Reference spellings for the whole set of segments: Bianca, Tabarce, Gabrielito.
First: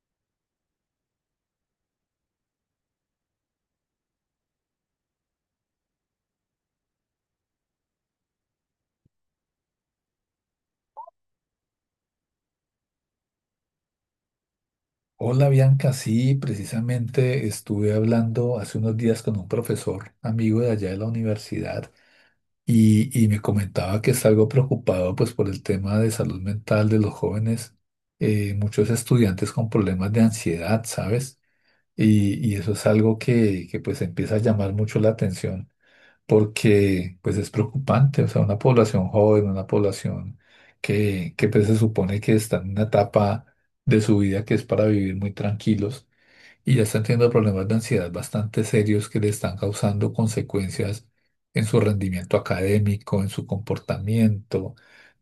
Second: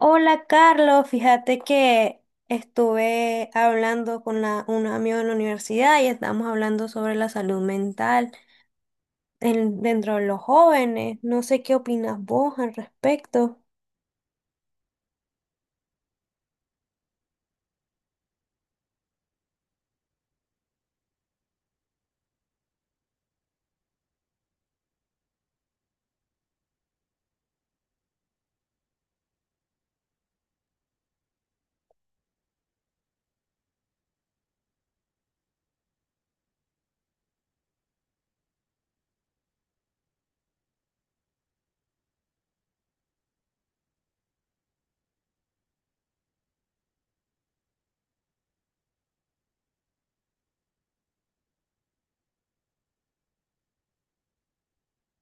Hola Carlos, fíjate que estuve hablando con un amigo en la universidad y estamos hablando sobre la salud mental dentro de los jóvenes. No sé qué opinas vos al respecto. Hola Bianca, sí, precisamente estuve hablando hace unos días con un profesor amigo de allá de la universidad y me comentaba que está algo preocupado pues por el tema de salud mental de los jóvenes, muchos estudiantes con problemas de ansiedad, ¿sabes? Y eso es algo que pues empieza a llamar mucho la atención porque pues es preocupante, o sea, una población joven, una población que pues se supone que está en una etapa de su vida que es para vivir muy tranquilos y ya están teniendo problemas de ansiedad bastante serios que le están causando consecuencias en su rendimiento académico, en su comportamiento,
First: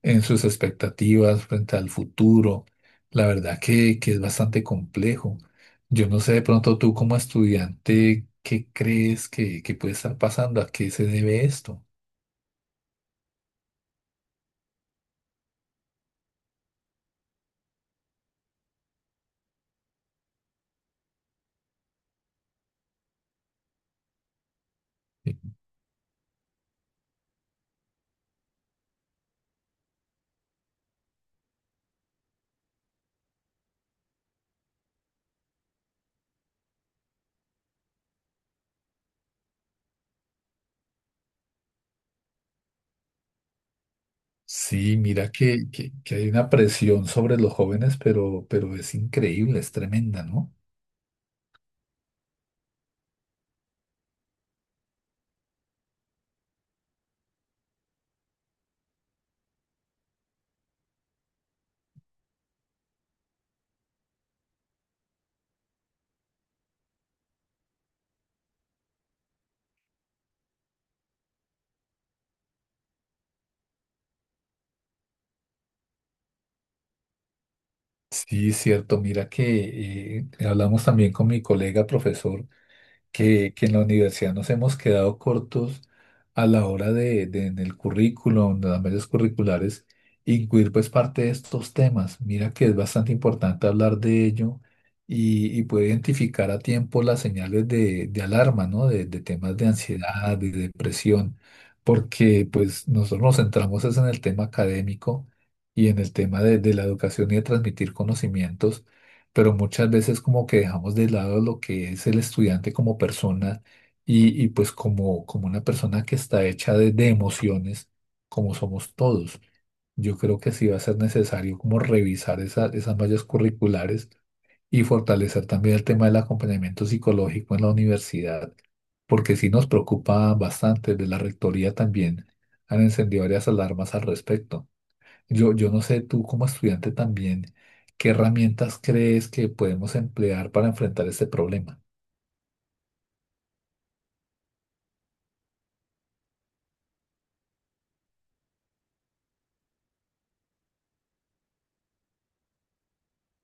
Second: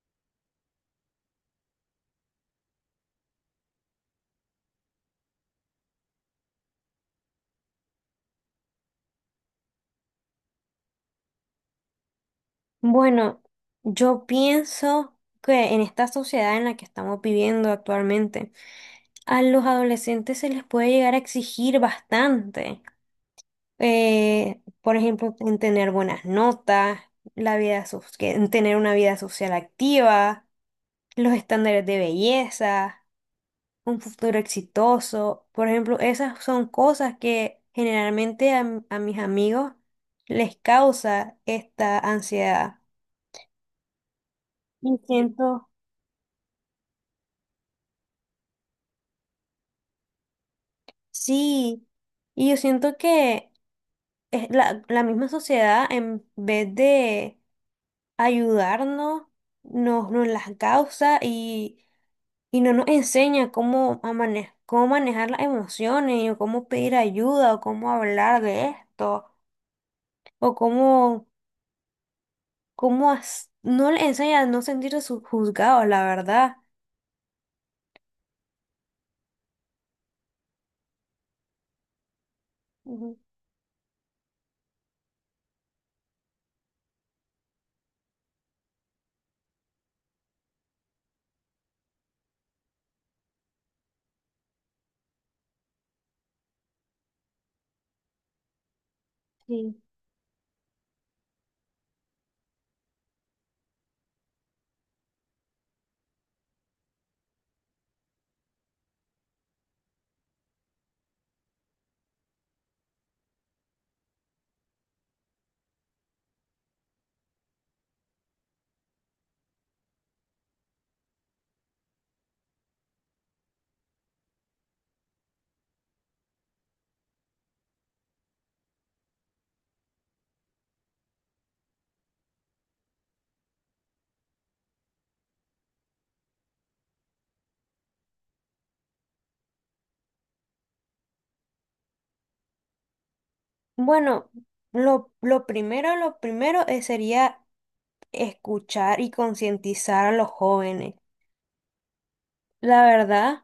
en sus expectativas frente al futuro. La verdad que es bastante complejo. Yo no sé de pronto tú como estudiante, ¿qué crees que puede estar pasando? ¿A qué se debe esto? Bueno, yo pienso que en esta sociedad en la que estamos viviendo actualmente, a los adolescentes se les puede llegar a exigir bastante. Por ejemplo, en tener buenas notas, la vida so- que- en tener una vida social activa, los estándares de belleza, un futuro exitoso. Por ejemplo, esas son cosas que generalmente a mis amigos les causa esta ansiedad. Y Sí, mira siento, que, que hay una presión sobre los jóvenes, pero es increíble, es tremenda, ¿no? sí, y yo siento que es la misma sociedad, en vez de ayudarnos, nos las causa, y no nos enseña cómo, cómo manejar las emociones, o cómo pedir ayuda, o cómo hablar de esto, o cómo, no le enseña a no sentirse juzgados, la verdad. Sí, es cierto. Mira que hablamos también con mi colega profesor Ujú. que en la universidad nos hemos quedado cortos a la hora de en el currículum, de las medios curriculares, incluir pues parte de estos temas. Mira que es bastante importante hablar de ello y poder identificar a tiempo las señales de alarma, ¿no? De temas de Sí. ansiedad, de depresión, porque pues nosotros nos centramos es en el tema académico y en el tema de la educación y de transmitir conocimientos pero muchas veces como que dejamos de lado lo que es el estudiante como persona y pues como, como una persona que está hecha de emociones, como somos todos. Yo creo que sí va a ser necesario como revisar esas mallas curriculares y fortalecer también el tema del acompañamiento psicológico en la universidad, porque sí nos preocupa bastante. De la rectoría también han encendido varias alarmas al respecto. Yo no sé, tú como estudiante también, ¿qué herramientas crees que podemos emplear para enfrentar este problema? Bueno, lo primero sería escuchar y concientizar a los jóvenes. La verdad.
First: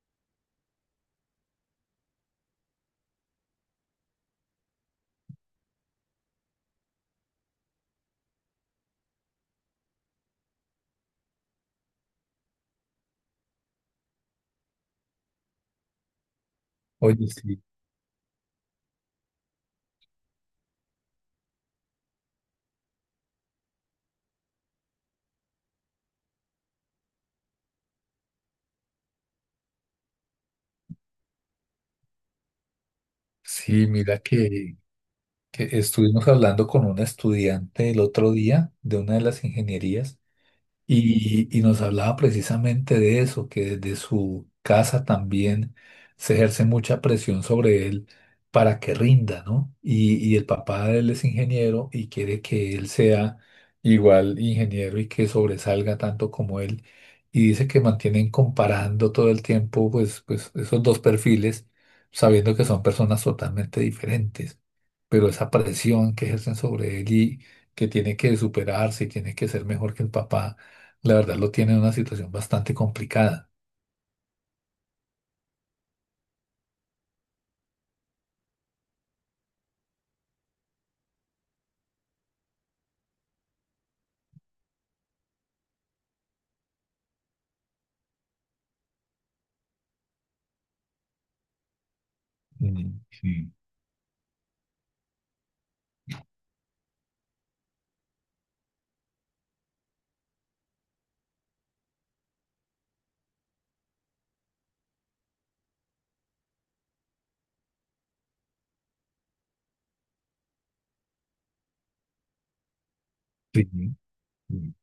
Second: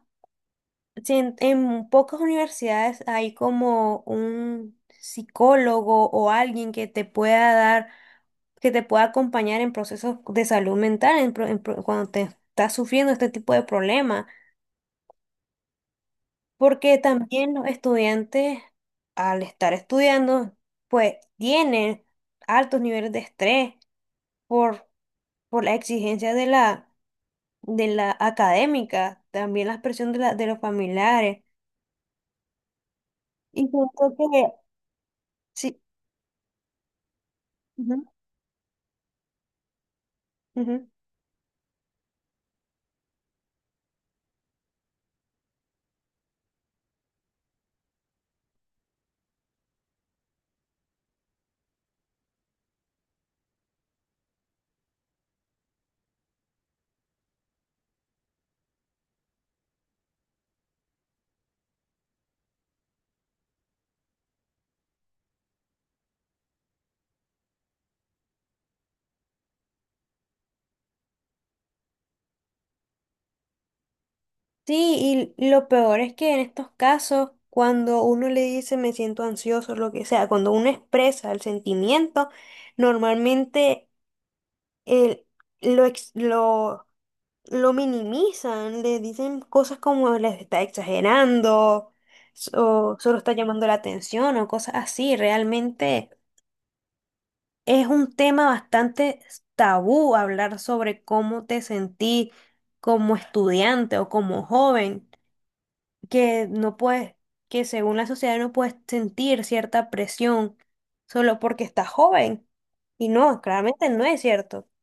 Sí, en pocas universidades hay como un psicólogo o alguien que te pueda dar, que te pueda acompañar en procesos de salud mental, cuando te estás sufriendo este tipo de problemas, porque Oye, también sí, los estudiantes, al estar estudiando, pues tienen altos niveles de estrés por la exigencia de de la académica, también la presión de, la, de los familiares. Y sí, siento mira que que, sí. estuvimos hablando con una estudiante el otro día de una de las ingenierías. Ujú. Y nos hablaba precisamente de eso, que desde su casa también se ejerce mucha presión sobre él para que rinda, ¿no? Y el papá de él es ingeniero y quiere que él sea igual ingeniero y que sobresalga tanto como él. Y dice que mantienen comparando todo el tiempo, pues, pues esos dos perfiles, sabiendo que son personas totalmente diferentes. Pero esa presión que ejercen sobre él y que tiene que superarse y tiene que ser mejor que el papá la verdad lo tiene en una situación bastante complicada. Sí, y lo peor es que en estos casos, cuando uno le dice me siento ansioso, lo que sea, cuando uno expresa el sentimiento, normalmente el- lo, ex- lo, lo minimizan, le dicen cosas como les está exagerando, o Mm, solo está sí. llamando la atención, o cosas así. Realmente es un tema bastante tabú hablar sobre cómo te sentí como estudiante o como joven. Que no puedes, que según la sociedad no puedes sentir cierta presión solo porque estás joven. Y no, Sí, claramente no es cierto. sí.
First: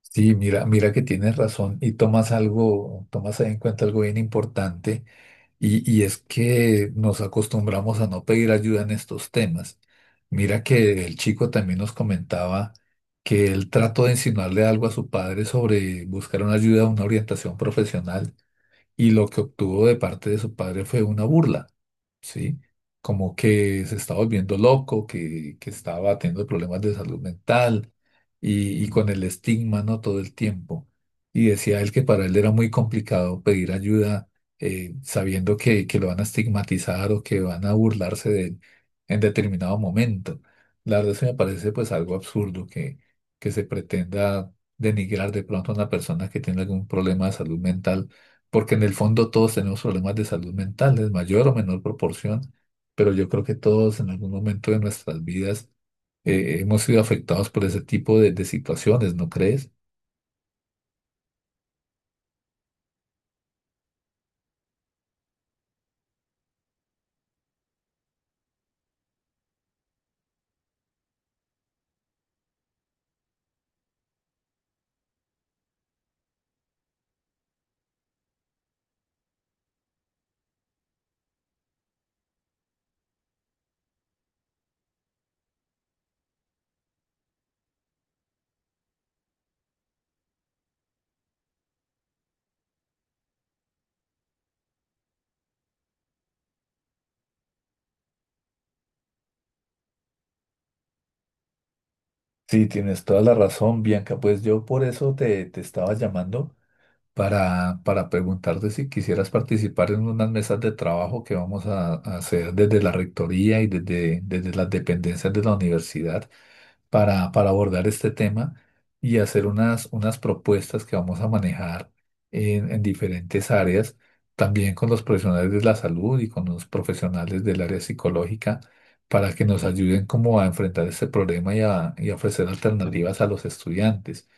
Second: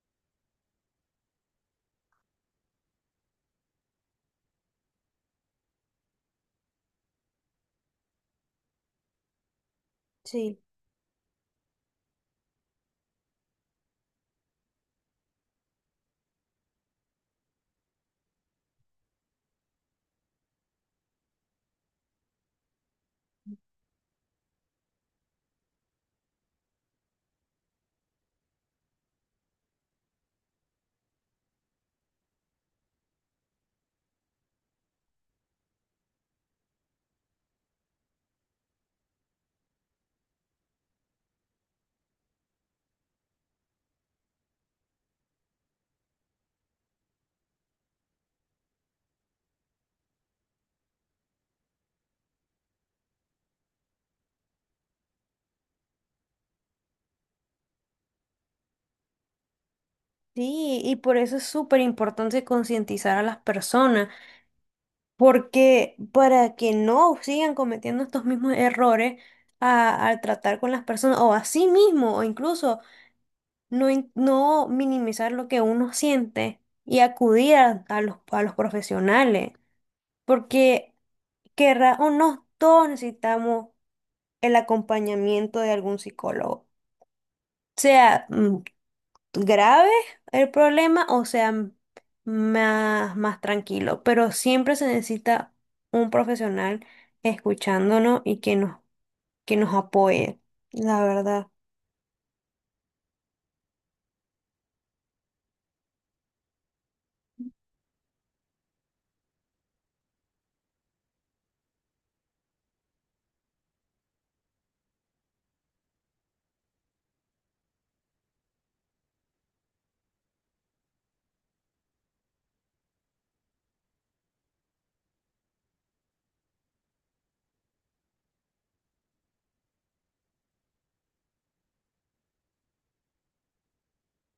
Sí, mira, mira que tienes razón y tomas algo, tomas en cuenta algo bien importante y es que nos acostumbramos a no pedir ayuda en estos temas. Sí. Mira que el chico también nos comentaba que él trató de insinuarle algo a su padre sobre buscar una ayuda, una orientación profesional y lo que obtuvo de parte de su padre fue una burla. ¿Sí? Como que se está volviendo loco, que estaba teniendo problemas de salud mental y con el estigma, ¿no? Todo el tiempo. Y decía él que para él era muy complicado pedir ayuda sabiendo que, lo van a estigmatizar o que van a burlarse de él en determinado momento. La verdad eso me parece pues algo absurdo que se pretenda denigrar de pronto a una persona que tiene algún problema de salud mental porque en el fondo todos tenemos problemas de salud mental, en mayor o menor proporción, pero yo creo que todos en algún momento de nuestras vidas hemos sido afectados por ese tipo de situaciones, ¿no crees? Sí, y por eso es súper importante concientizar a las personas, porque para que no sigan cometiendo estos mismos errores al tratar con las personas, o a sí mismo, o incluso no, no minimizar lo que uno siente, y acudir a los profesionales. Porque querrá o no, todos necesitamos el acompañamiento de algún psicólogo. Sea grave el problema, o sea más, más tranquilo, pero siempre se necesita un profesional escuchándonos y que nos apoye, la verdad. Sí, tienes toda la razón, Bianca. Pues yo por eso te, estaba llamando, para, preguntarte si quisieras participar en unas mesas de trabajo que vamos a hacer desde la rectoría y desde, desde las dependencias de la universidad para, abordar este tema y hacer unas, unas propuestas que vamos a manejar en diferentes áreas, también con los profesionales de la salud y con los profesionales del área psicológica, para que nos ayuden como a enfrentar este problema y a ofrecer alternativas a los estudiantes.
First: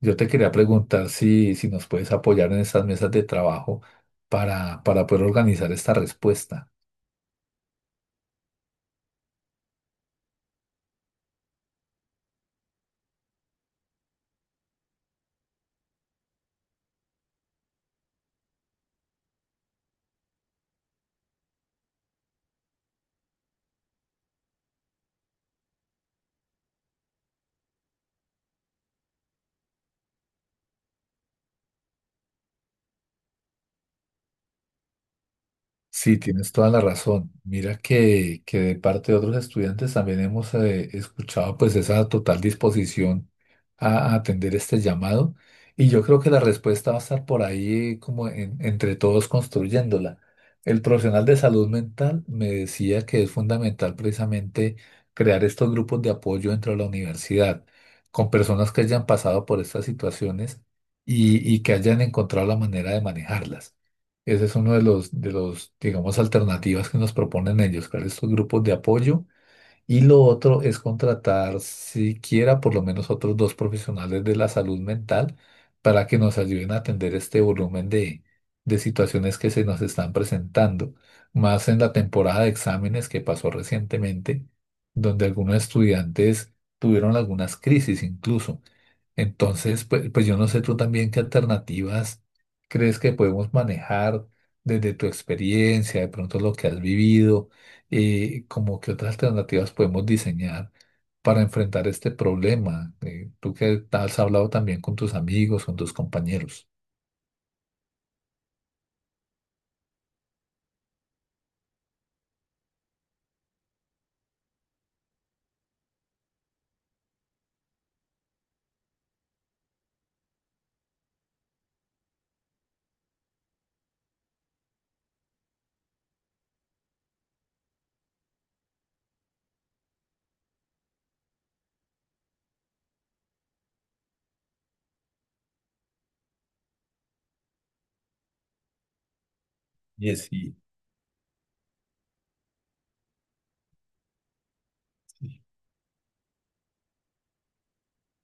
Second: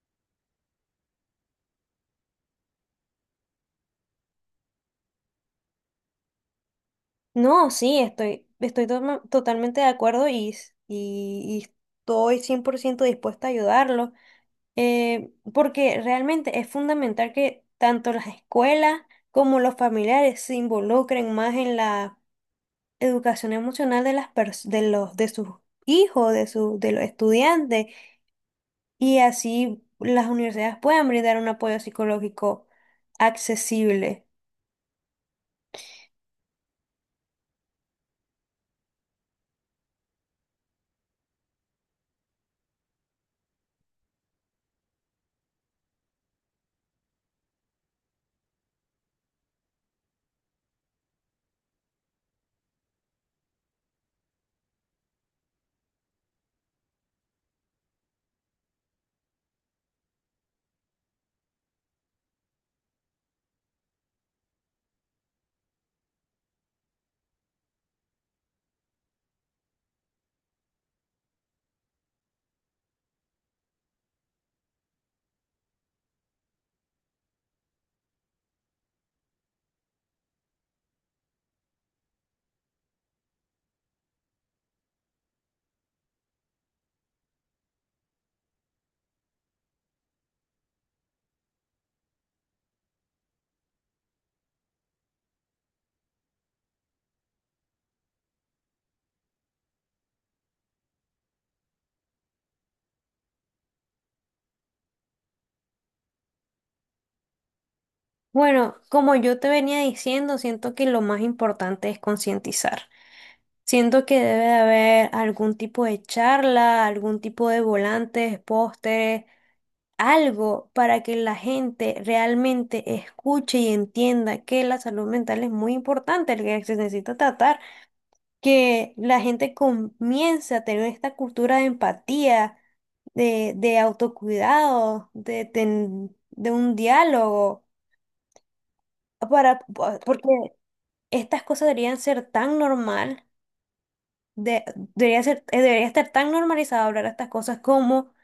Yo te quería preguntar si, nos puedes apoyar en estas mesas de trabajo para, poder organizar esta respuesta. No, sí, estoy totalmente de acuerdo, y estoy 100% dispuesta a ayudarlo. Eh, porque realmente es fundamental que tanto las escuelas como los familiares se involucren más en la educación emocional de las pers- de los de sus hijos, de los estudiantes, y así las universidades puedan brindar un apoyo psicológico accesible. Sí, tienes toda la razón. Mira que, de parte de otros estudiantes también hemos escuchado pues esa total disposición a, atender este llamado y yo creo que la respuesta va a estar por ahí como entre todos construyéndola. El profesional de salud mental me decía que es fundamental precisamente crear estos grupos de apoyo dentro de la universidad con personas que hayan pasado por estas situaciones y que hayan encontrado la manera de manejarlas. Ese es uno de los, digamos, alternativas que nos proponen ellos, crear estos grupos de apoyo. Y lo otro es contratar siquiera por lo menos otros dos profesionales de la salud mental para que nos ayuden a atender este volumen de, situaciones que se nos están presentando. Más en la temporada de exámenes que pasó recientemente, donde algunos estudiantes tuvieron algunas crisis incluso. Entonces, pues, pues yo no sé tú también qué alternativas crees que podemos manejar desde tu experiencia, de pronto lo que has vivido, como qué otras alternativas podemos diseñar para enfrentar este problema. Tú que has hablado también con tus amigos, con tus compañeros. Bueno, como yo te venía diciendo, siento que lo más importante es concientizar. Siento que debe de haber algún tipo de charla, algún tipo de volantes, pósteres, algo para que la gente realmente escuche y entienda que la salud mental es muy importante, que se necesita tratar, que la gente comience a tener esta cultura de empatía, de autocuidado, de un diálogo, para, Oye, porque sí, estas cosas deberían ser tan normal, de- debería ser, debería estar tan normalizado hablar estas cosas como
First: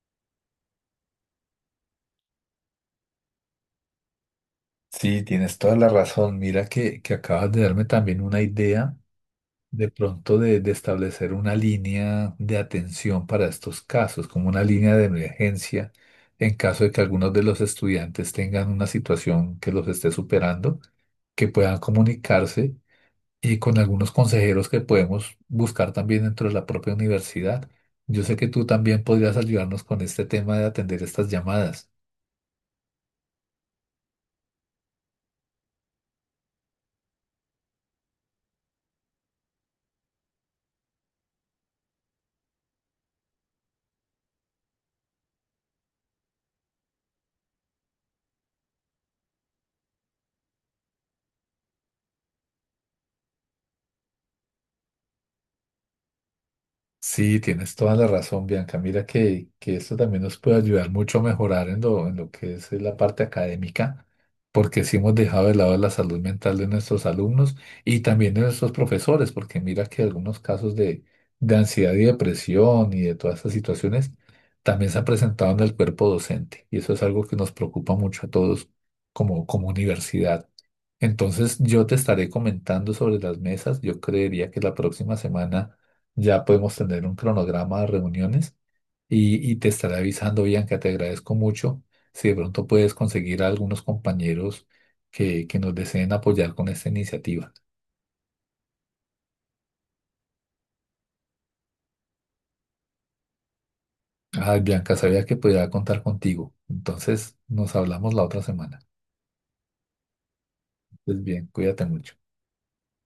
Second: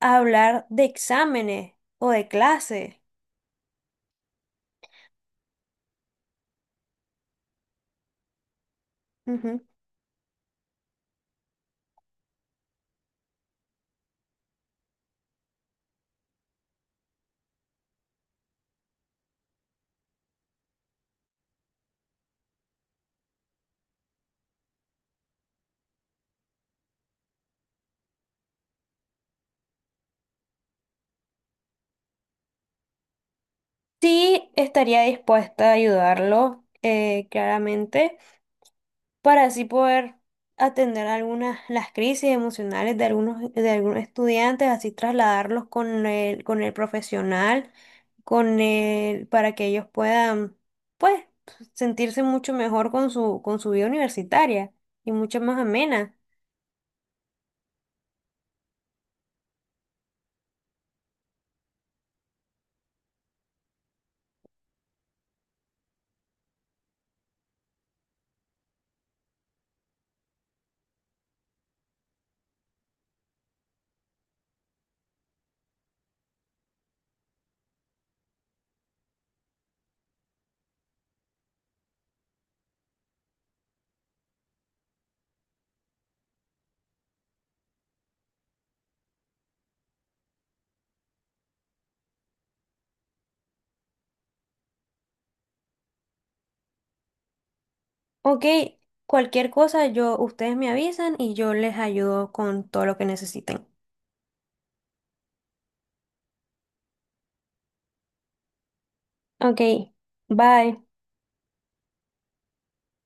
hablar de exámenes o de clases. sí, tienes toda la razón. Mira que, acabas de darme también una idea de pronto de, establecer una línea de atención para estos casos, como una línea de emergencia en caso de que algunos de los estudiantes tengan una situación que los esté superando, que puedan comunicarse y con algunos consejeros que podemos buscar también dentro de la propia universidad. Yo sé que tú también podrías ayudarnos con este tema de atender estas llamadas. Sí, estaría dispuesta a ayudarlo, claramente, para así poder atender algunas las crisis emocionales de algunos estudiantes, así trasladarlos con el profesional, con el, para que ellos puedan, pues, sentirse mucho mejor con su vida universitaria y mucho más amena. Sí, tienes toda la razón, Bianca. Mira que, esto también nos puede ayudar mucho a mejorar en lo que es la parte académica, porque sí hemos dejado de lado la salud mental de nuestros alumnos y también de nuestros profesores, porque mira que algunos casos de, ansiedad y depresión y de todas estas situaciones también se han presentado en el cuerpo docente y eso es algo que nos preocupa mucho a todos como, como universidad. Entonces yo te estaré comentando sobre las mesas. Yo creería que la próxima semana ya podemos tener un cronograma de reuniones y te estaré avisando, Bianca, te agradezco mucho. Si de pronto puedes conseguir a algunos compañeros que, nos deseen apoyar con esta iniciativa. Ok, cualquier cosa yo ustedes me avisan y yo les ayudo con todo lo que necesiten. Ay, Bianca, sabía que podía contar contigo. Entonces nos hablamos la otra semana. Ok, bye. Pues bien, cuídate mucho.